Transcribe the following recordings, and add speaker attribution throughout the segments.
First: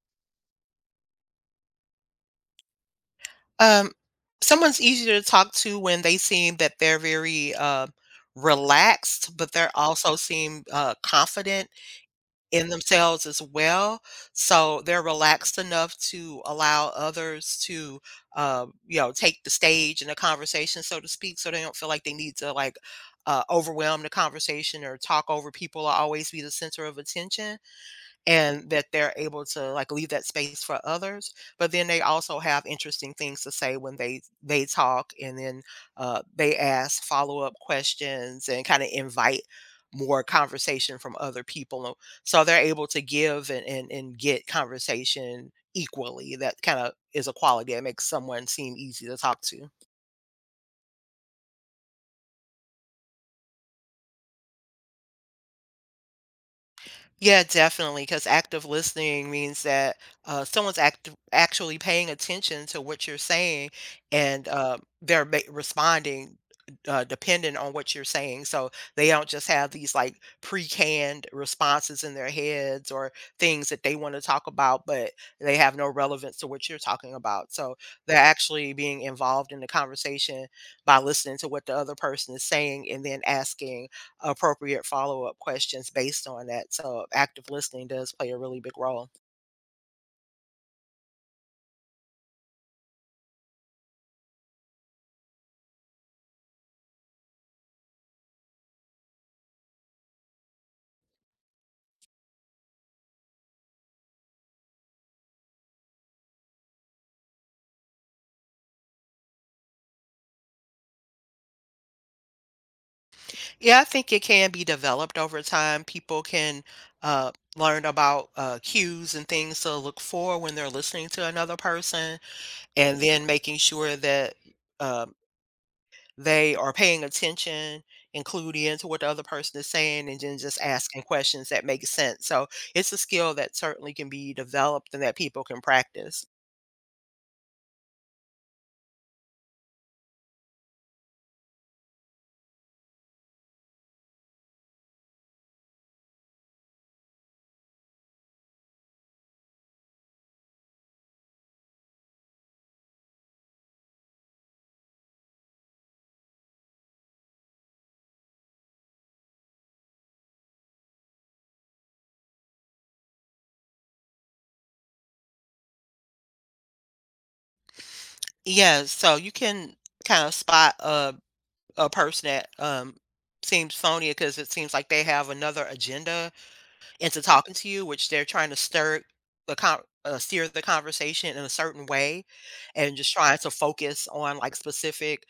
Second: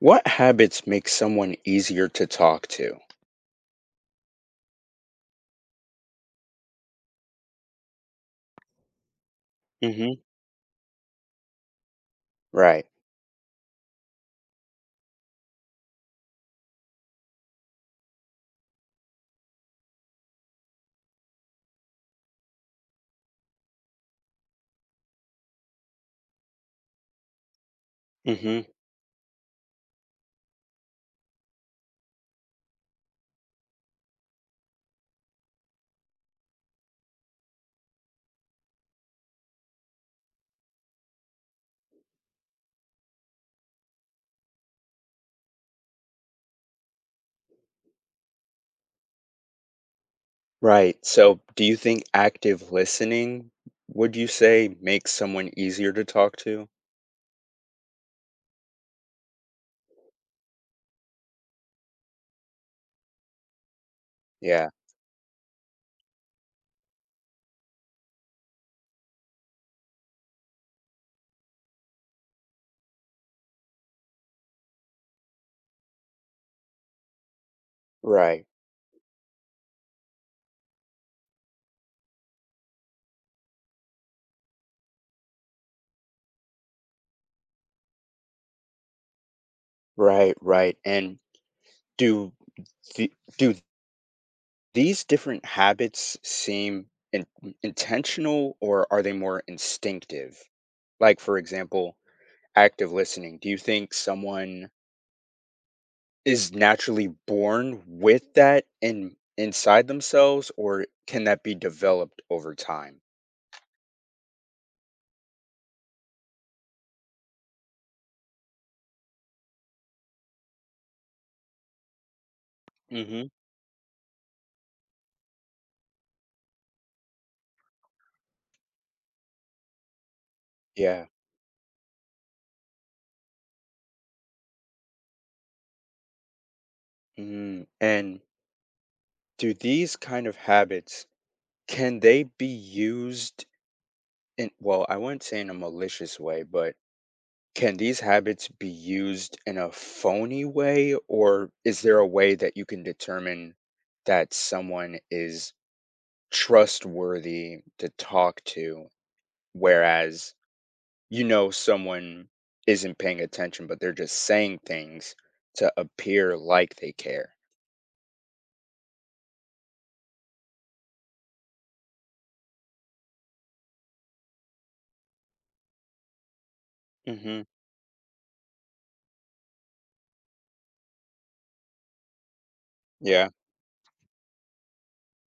Speaker 1: What habits make someone easier to talk to?
Speaker 2: Um, Someone's easier to talk to when they seem that they're very relaxed, but they're also
Speaker 1: Hmm.
Speaker 2: seem confident in
Speaker 1: Right.
Speaker 2: themselves as well. So they're relaxed enough to allow others to take the stage in a conversation, so to speak. So they don't feel like they need to overwhelm the conversation or talk over people or always be the center of attention,
Speaker 1: Hmm.
Speaker 2: and that they're able to leave that space for others, but then they also have interesting things to say when they talk, and then they ask follow-up questions and kind of invite more conversation from other people, so they're able to give and get conversation equally. That kind of is a quality that makes someone seem easy to talk to.
Speaker 1: Right. So, do you think active listening, would you say, makes someone easier to talk to?
Speaker 2: Yeah, definitely, because active listening means that someone's actually paying attention to what you're saying, and
Speaker 1: Yeah.
Speaker 2: they're responding dependent on what you're saying. So they don't just have these like pre-canned responses in their heads, or things that they want to talk about, but they have no relevance to what you're talking about. So they're
Speaker 1: Right.
Speaker 2: actually being involved in the conversation by listening to what the other person is saying and then asking appropriate follow-up questions based on that, so active listening does play a really big role.
Speaker 1: Right, right. And do the, do these different habits seem in, intentional, or are they more instinctive? Like, for example, active listening. Do you think someone is naturally born with that in inside themselves, or can that be developed over time?
Speaker 2: Yeah, I think it can be developed over time. People can learn about cues and things to look for when they're listening to another person, and then
Speaker 1: Mhm.
Speaker 2: making sure that, um, they are paying attention, including into what the other person is saying, and then just asking
Speaker 1: Yeah.
Speaker 2: questions that make sense, so it's a skill that certainly can be developed and that people can practice.
Speaker 1: Mm. And do these kind of habits, can they be used in, well, I wouldn't say in a malicious way, but can these habits be used in a phony way, or is there a way that you can determine that someone is trustworthy to talk to, whereas you know someone isn't paying attention, but they're just saying things to appear like they care.
Speaker 2: Yes, so you can kinda spot a person that seems phony because it seems like they have another agenda into
Speaker 1: Mhm.
Speaker 2: talking to you, which they're trying to stir the con- steer the conversation in a certain way, and just
Speaker 1: Yeah.
Speaker 2: trying to focus on like specific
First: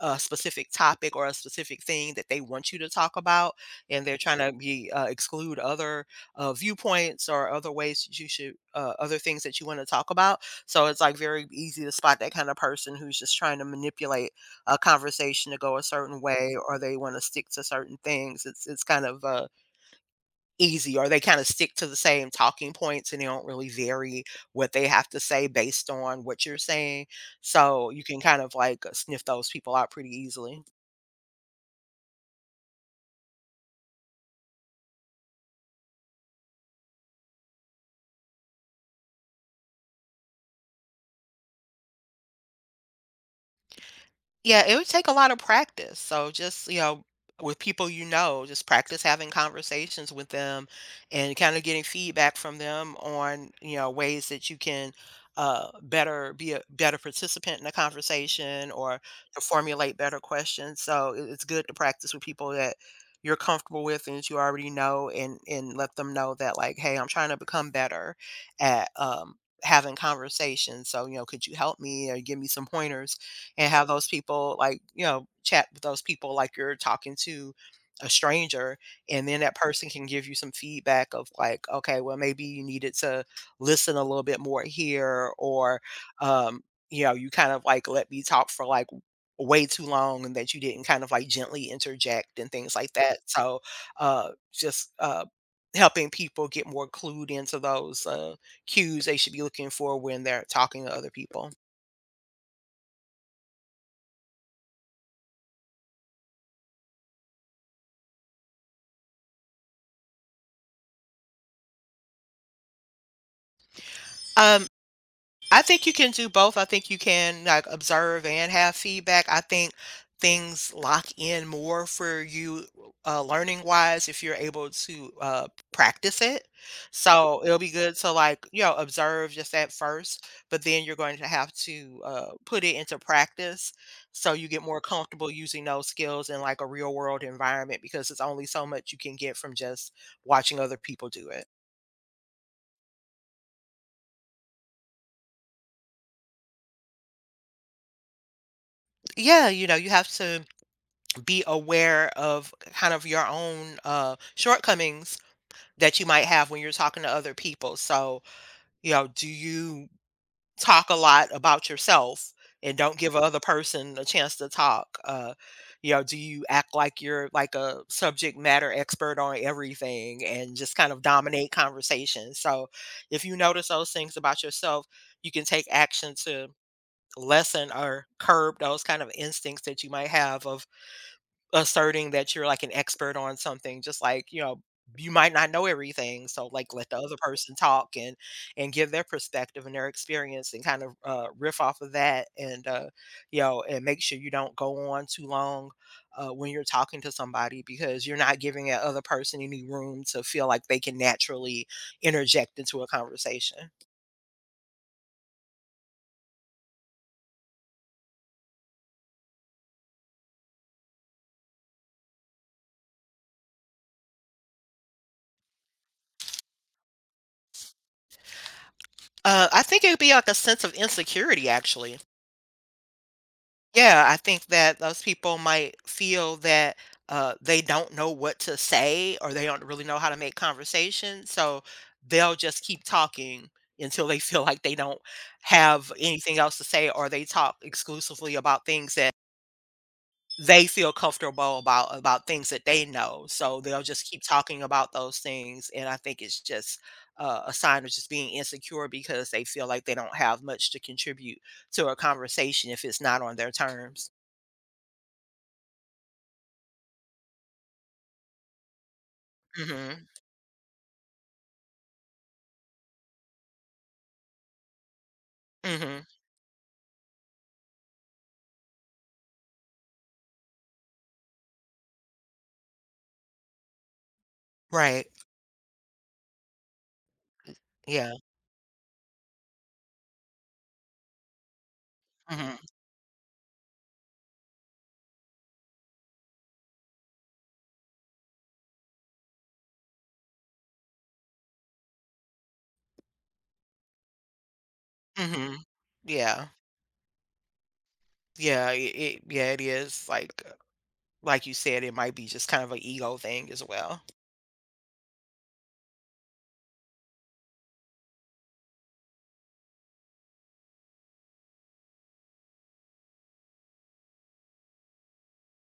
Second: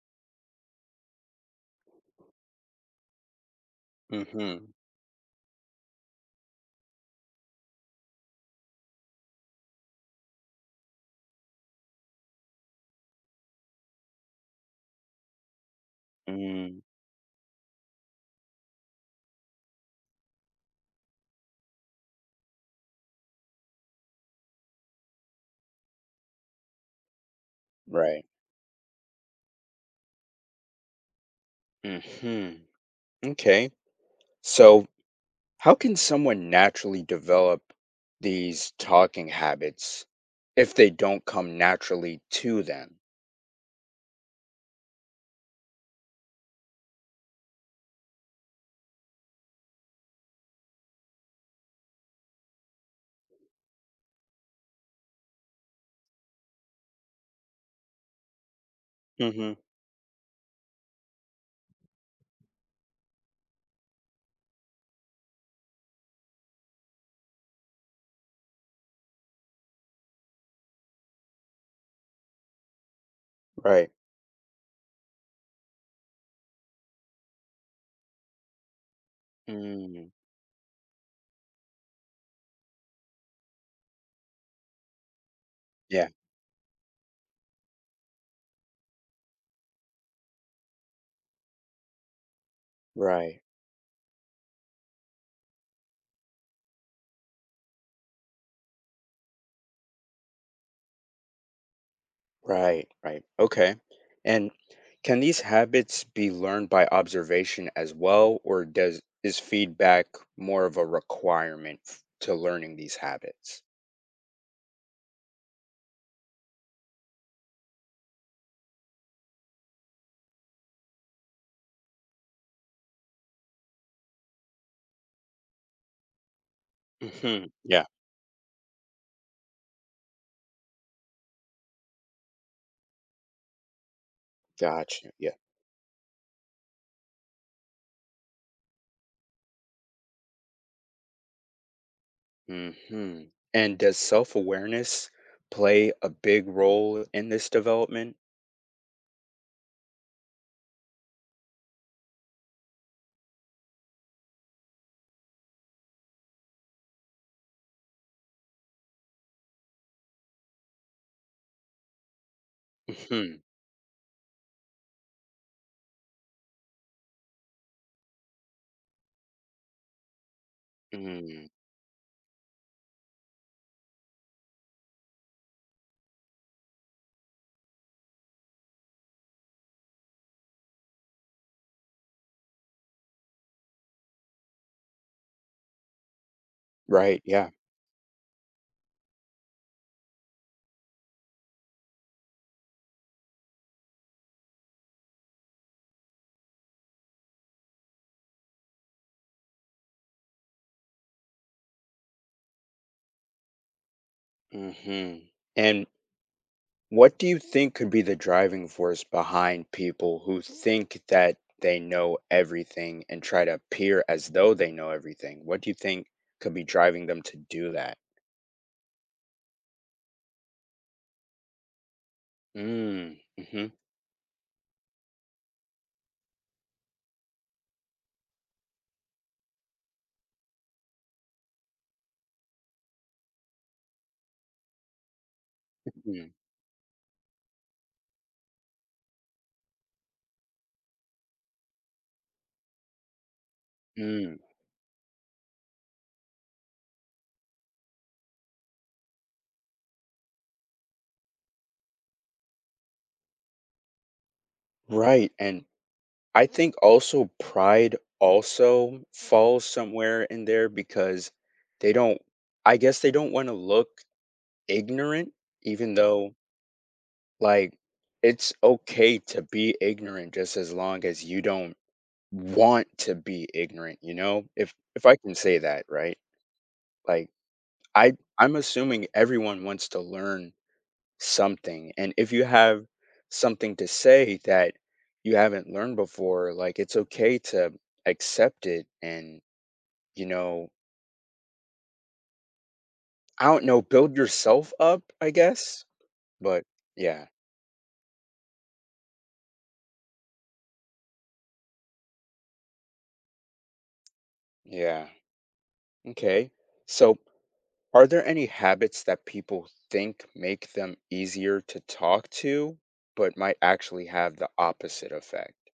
Speaker 2: a specific topic or a specific thing that they want you to talk about, and they're trying to
Speaker 1: Mhm.
Speaker 2: be exclude other viewpoints, or other ways that you should other things that you want to talk about. So it's like very easy to spot that kind of person who's just trying to manipulate a conversation to go a certain way,
Speaker 1: Mm.
Speaker 2: or they want to stick to certain things. It's kind of easy, or they kind of stick to the same talking points and they don't really vary what they have to say based on what you're saying, so you can
Speaker 1: Right.
Speaker 2: kind of like sniff those people out pretty easily.
Speaker 1: Mhm. Okay. So, how can someone naturally develop these talking habits if they don't come naturally to them?
Speaker 2: Yeah, it would take a lot of practice. So just with people you know, just practice having conversations with them, and kind of getting feedback from them on ways that you can better be a better participant in a conversation, or to
Speaker 1: Mhm.
Speaker 2: formulate better questions. So it's good to practice with people that you're comfortable with and that you already know, and let them know that, like, hey, I'm trying to become better at having conversations. So, could you help me or give me some pointers, and have
Speaker 1: Right.
Speaker 2: those people, chat with those people like you're talking to a stranger. And then that person can
Speaker 1: Mm.
Speaker 2: give you some feedback of like, okay, well, maybe you needed to listen a little bit more here, or,
Speaker 1: Yeah.
Speaker 2: um, you kind of like let me talk for like way too long, and that you didn't kind of like gently interject and things like that.
Speaker 1: Right.
Speaker 2: So, just, helping people get more clued into those cues they should be looking for when they're talking to other people.
Speaker 1: Right, right. Okay. And can these habits be learned by observation as well, or does is feedback more of a requirement to learning these habits?
Speaker 2: Um, I think you can do both. I think you can, like, observe and have feedback. I think things lock in more for you, learning wise, if you're able to, practice it. So
Speaker 1: Hmm.
Speaker 2: it'll be
Speaker 1: Yeah,
Speaker 2: good to, like, you know, observe just at first, but then you're going to have to put it into practice, so you get more
Speaker 1: gotcha.
Speaker 2: comfortable
Speaker 1: Yeah.
Speaker 2: using those skills in, like, a real world environment, because it's only so much you can get from just watching other people do it.
Speaker 1: Hmm. And does self-awareness play a big role in this development?
Speaker 2: Yeah, you have to be aware of kind of your own shortcomings that you might have when you're talking to other people. So, do you talk a lot about yourself and don't give
Speaker 1: Hmm.
Speaker 2: other person a chance to talk? Do you act like you're like a subject matter expert on everything and just kind of
Speaker 1: Hmm.
Speaker 2: dominate conversation? So, if you notice those things about yourself, you can take action to lessen or curb those kind of instincts that you might have of asserting that you're like an expert on something. Just like, you might not know everything, so like let the other
Speaker 1: Right, yeah.
Speaker 2: person talk, and give their perspective and their experience, and kind of riff off of that, and and make sure you don't go on too long when you're talking to somebody, because you're not giving that other person any room to feel like they can naturally interject into a conversation.
Speaker 1: Hmm. And what do you think could be the driving force behind people who think that they know everything and try to appear as though they know everything? What do you think could be driving them to do that?
Speaker 2: I think it would be like a sense of insecurity, actually.
Speaker 1: Mm, mhm,
Speaker 2: Yeah, I think that those people might feel that they don't know what to say, or they don't really know how to make conversation. So they'll just keep talking until they feel like they don't have
Speaker 1: mm,
Speaker 2: anything else to say, or they talk exclusively about things that they feel comfortable about things that they know. So they'll just keep
Speaker 1: mm.
Speaker 2: talking about those things. And I think it's just a sign of just being insecure, because they feel like they don't have much to contribute to a conversation if it's not on their terms.
Speaker 1: Right. And I think also pride also falls
Speaker 2: Mhm.
Speaker 1: somewhere in there, because they don't, I guess they don't want to look ignorant, even
Speaker 2: Mhm.
Speaker 1: though, like, it's okay to be ignorant just as long as you don't want to be ignorant, you know? If
Speaker 2: Right.
Speaker 1: I can say that, right? Like, I
Speaker 2: Yeah.
Speaker 1: I'm assuming everyone wants to learn something. And if you
Speaker 2: Mhm.
Speaker 1: have something to say that you haven't learned before, like, it's okay to accept it and, you know, I don't know, build yourself up, I
Speaker 2: Mhm.
Speaker 1: guess.
Speaker 2: Yeah,
Speaker 1: But yeah.
Speaker 2: yeah, it yeah, it is, like you said, it might be just kind of an ego thing as well.
Speaker 1: Yeah. Okay. So, are there any habits that people think make them easier to talk to, but might actually have the opposite effect?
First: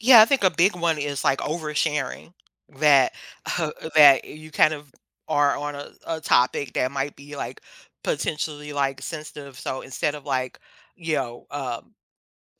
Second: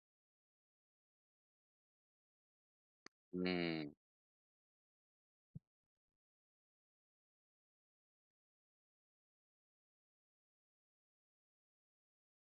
Speaker 2: Yeah, I think a big one is, like, oversharing, that
Speaker 1: Mm.
Speaker 2: that you kind of are on a topic that might be, like, potentially, like, sensitive, so instead of, you know, um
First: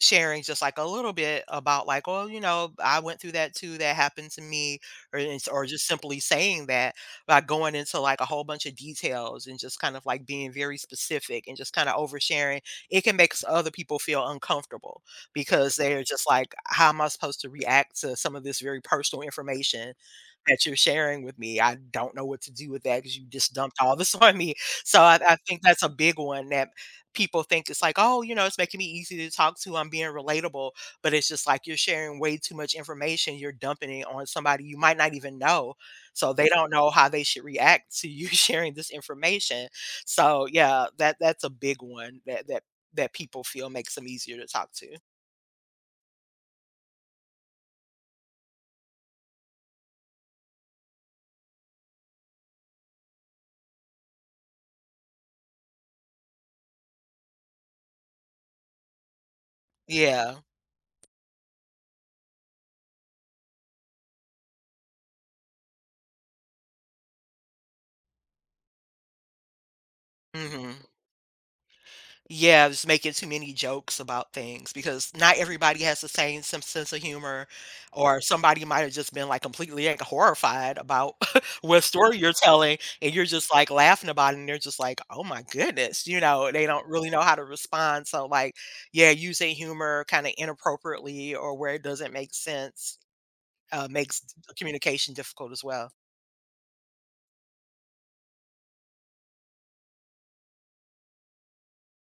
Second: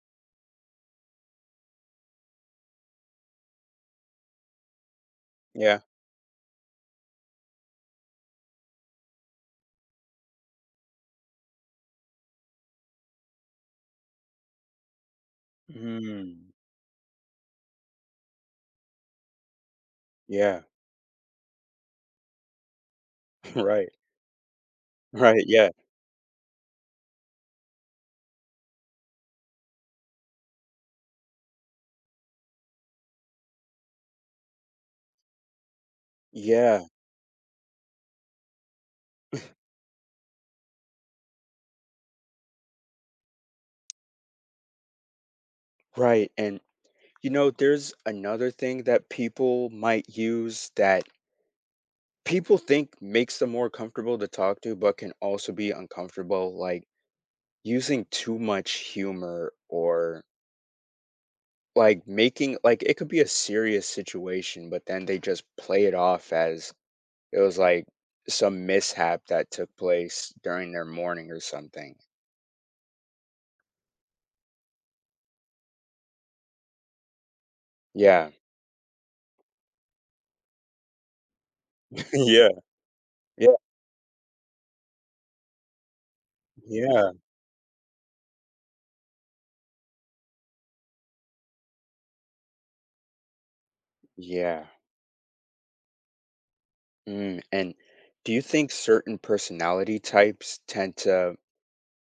Speaker 2: sharing just like a little bit about, like, "Oh, you know, I went through that too, that happened to me," or it's or
Speaker 1: Yeah.
Speaker 2: just simply saying that. By going into like a whole bunch of details and just kind of like being very specific and just kind of oversharing, it can make other people feel uncomfortable, because they're just
Speaker 1: Mm.
Speaker 2: like, how am I supposed to react to some of this very personal information
Speaker 1: Yeah.
Speaker 2: that you're sharing with me. I don't know what to do with that, because you just dumped
Speaker 1: Right.
Speaker 2: all this on me. So I
Speaker 1: Right.
Speaker 2: think
Speaker 1: Yeah.
Speaker 2: that's a big one, that people think it's like, oh, it's making me easy to talk to, I'm being relatable. But it's just like you're sharing way too much information. You're dumping it on somebody you might not even know, so they don't
Speaker 1: Yeah.
Speaker 2: know how they should react to you sharing this information. So yeah, that's a big one, that people feel makes them easier to talk to.
Speaker 1: Right. And there's another thing that people might use that people think makes them more comfortable to talk to, but can also be uncomfortable, like using too much humor. Or,
Speaker 2: Yeah.
Speaker 1: like, making, like, it could be a serious situation, but then they just play it off as it was, like, some mishap that took place during
Speaker 2: Hmm.
Speaker 1: their morning or something.
Speaker 2: Yeah, just making too many jokes about things, because not everybody has the same sense of humor, or
Speaker 1: Yeah.
Speaker 2: somebody might have just been, like, completely, like, horrified about what story you're
Speaker 1: Yeah.
Speaker 2: telling, and you're just,
Speaker 1: Yeah.
Speaker 2: like, laughing about it, and they're just like, "Oh my goodness," they don't really
Speaker 1: Yeah.
Speaker 2: know how to respond, so, like, yeah, using humor kinda inappropriately or where it doesn't make sense, makes
Speaker 1: Yeah.
Speaker 2: communication difficult as well.
Speaker 1: Mm. And do you think certain personality types tend to,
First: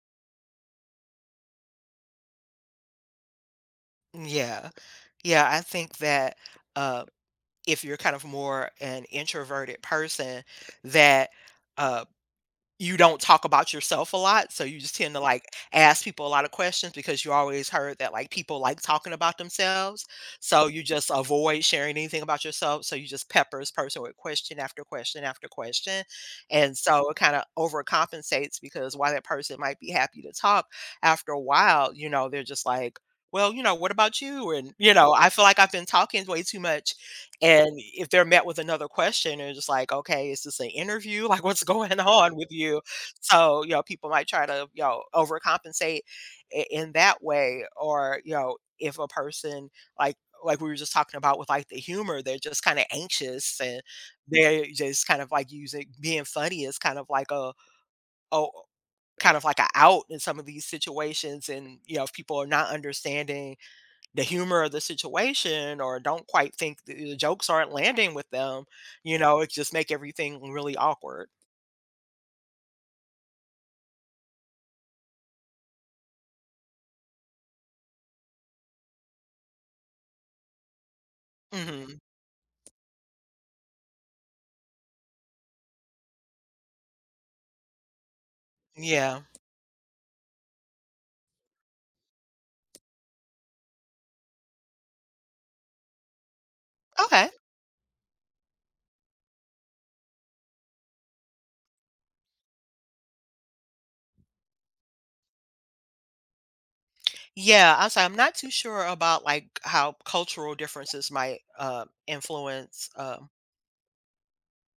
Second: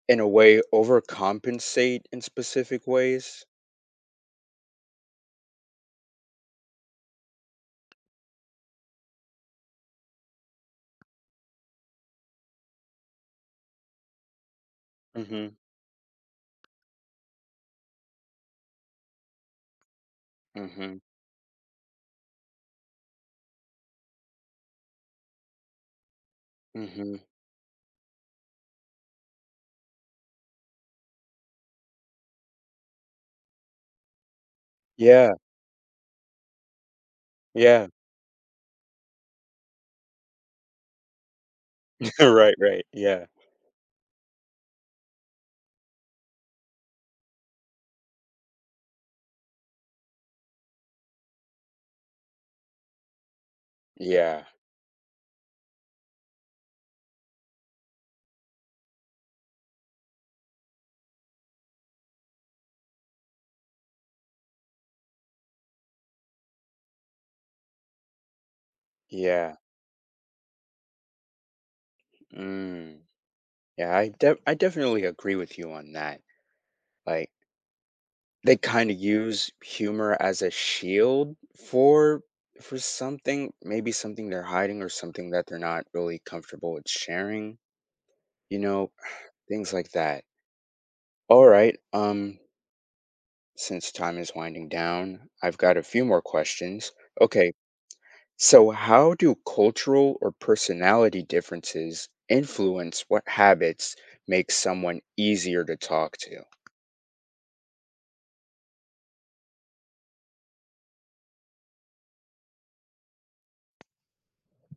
Speaker 1: in a way, overcompensate in specific ways?
Speaker 2: Yeah. Yeah, I think that, uh if you're kind of more an introverted person, that uh, you don't talk about yourself a lot, so you just tend to like
Speaker 1: Mhm.
Speaker 2: ask people a lot of questions because you always heard that like people like talking about themselves. So you
Speaker 1: Mhm.
Speaker 2: just avoid sharing anything about yourself, so you just pepper this person with question after question after question. And so it
Speaker 1: Mhm.
Speaker 2: kind of overcompensates, because while that person might be happy to talk, after a while, they're just like, well, you know, what about you? And, you know, I
Speaker 1: Yeah.
Speaker 2: feel like I've been talking way too much, and
Speaker 1: Yeah.
Speaker 2: if they're met with another question, they're just like, "Okay, is this an interview? Like, what's going on with
Speaker 1: Right,
Speaker 2: you?"
Speaker 1: right. Yeah.
Speaker 2: So, people might try to, overcompensate in that way, or if a person like like we were just talking about with like the humor. They're just kind of anxious and
Speaker 1: Yeah.
Speaker 2: they're just kind of like using being funny as kind of like a oh kind of like a out in some of these situations. And if people are not understanding the humor of the situation or don't quite think the jokes aren't landing with them, it
Speaker 1: Yeah.
Speaker 2: just make everything really awkward.
Speaker 1: Mm. Yeah, I definitely agree with you on that. Like, they kind of use humor as a shield
Speaker 2: hmm
Speaker 1: for for something, maybe something they're hiding or something that they're not really comfortable with sharing, you know,
Speaker 2: Yeah.
Speaker 1: things like that. All right. Since time is winding down, I've got a few more questions.
Speaker 2: Okay.
Speaker 1: Okay. So, how do cultural or personality differences influence what habits make someone easier to talk to?
Speaker 2: Yeah, I'm sorry. I'm not too sure about like how cultural differences might influence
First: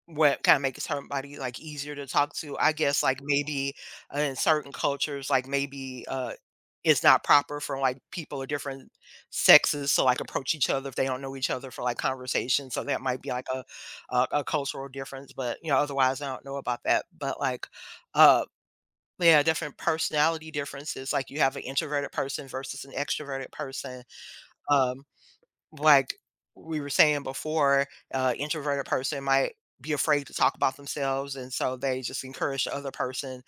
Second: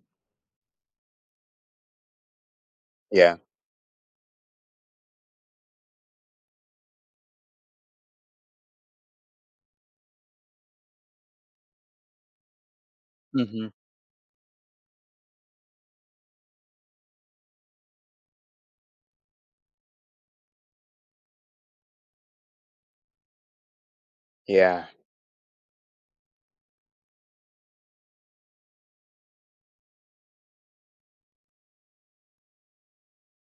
Speaker 2: what kinda makes somebody, like, easier to talk to, I guess, like,
Speaker 1: Yeah.
Speaker 2: maybe, in certain cultures, like, maybe, it's not proper for, like, people of different sexes to, like, approach each other if they don't know each other for, like, conversation. So that might be, like, a cultural difference, but, otherwise, I don't know about that, but, like, uh, yeah, different personality differences, like, you have an introverted person versus an extroverted person.
Speaker 1: Yeah,
Speaker 2: um like we were saying before, introverted person might be afraid to talk about themselves, and so they just encourage the other person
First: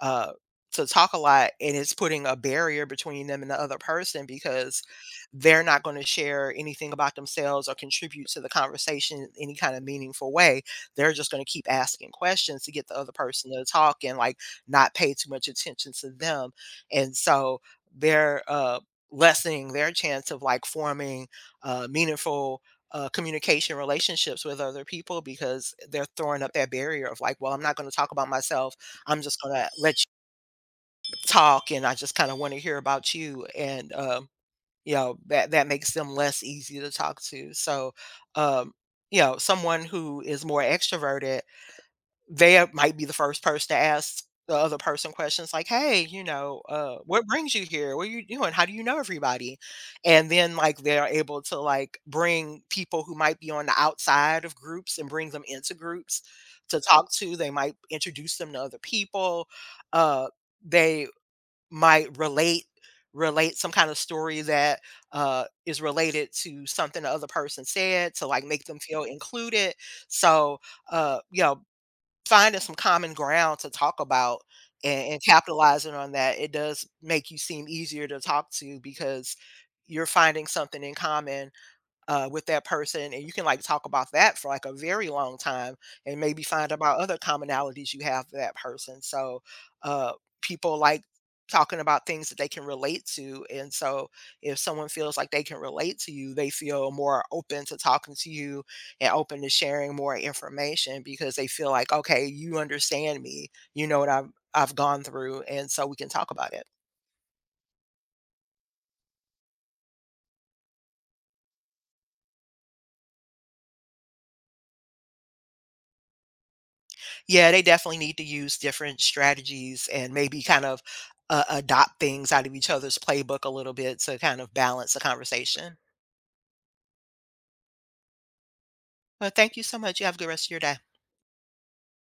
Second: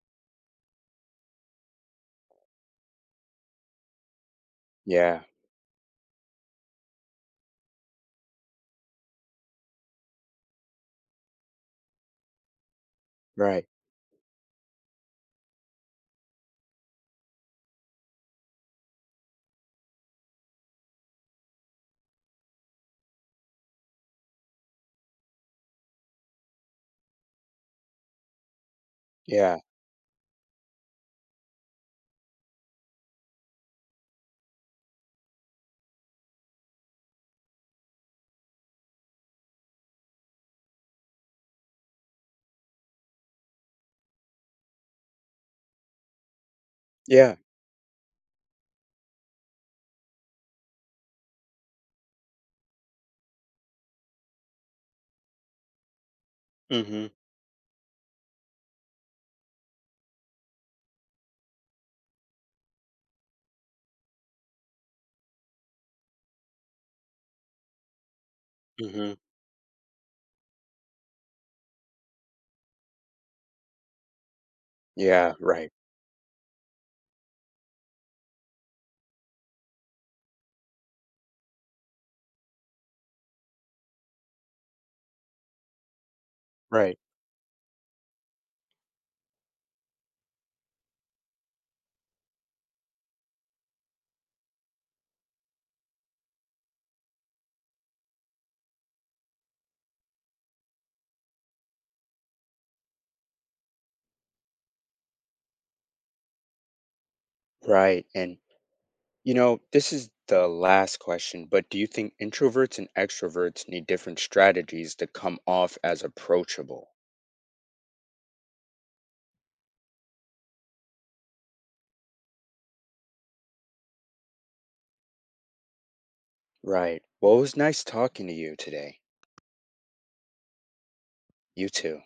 Speaker 2: uh, to talk a lot, and it's putting a barrier between them and the other person because
Speaker 1: yeah,
Speaker 2: they're not going to share anything about themselves or contribute to the conversation in any kind of meaningful way. They're just going to keep asking questions to get the other person to
Speaker 1: right.
Speaker 2: talk, and like not pay too much attention to them. And so they're lessening their chance of like forming meaningful communication relationships with other people, because they're throwing up that barrier of like, well, I'm not going to talk about myself. I'm just
Speaker 1: Yeah,
Speaker 2: gonna let you talk, and I just kind of want to hear about you. And you know that that makes them less easy to talk to. So, um, you know, someone who is more extroverted, they are might be the first person to ask the other person questions like, "Hey, you know, what
Speaker 1: yeah.
Speaker 2: brings you here? What are you doing? How do you know everybody?" And then, like, they're able to, like, bring people who might be on the outside of groups and bring them into groups to
Speaker 1: Hmm.
Speaker 2: talk to. They might introduce them to other people. Uh, they might relate some kind of story that, is related to something the other person said to, like, make them feel
Speaker 1: Hmm.
Speaker 2: included. So, you know, finding some common ground to talk about and
Speaker 1: Yeah, right,
Speaker 2: capitalizing on that, it does make you seem easier to talk to, because you're finding something in common with that person, and you can like talk about that for like a very long time and maybe find
Speaker 1: right,
Speaker 2: about other commonalities you have with that person. So uh, people like talking about things that they can relate to. And so if someone feels like they can relate to you, they feel more open to talking to you and open to sharing more information, because they feel like okay, you understand me, you know what I've gone through, and so we can talk about it.
Speaker 1: right. And this is the last question, but do you think introverts and extroverts need different strategies to come off as approachable?
Speaker 2: Yeah, they definitely need to use different strategies, and maybe kind of adopt things out of each other's playbook a little bit to kind of balance the conversation.
Speaker 1: Right. Well, it was nice talking to you today.
Speaker 2: Well, thank you so much. You have a good rest of your day.
Speaker 1: You too.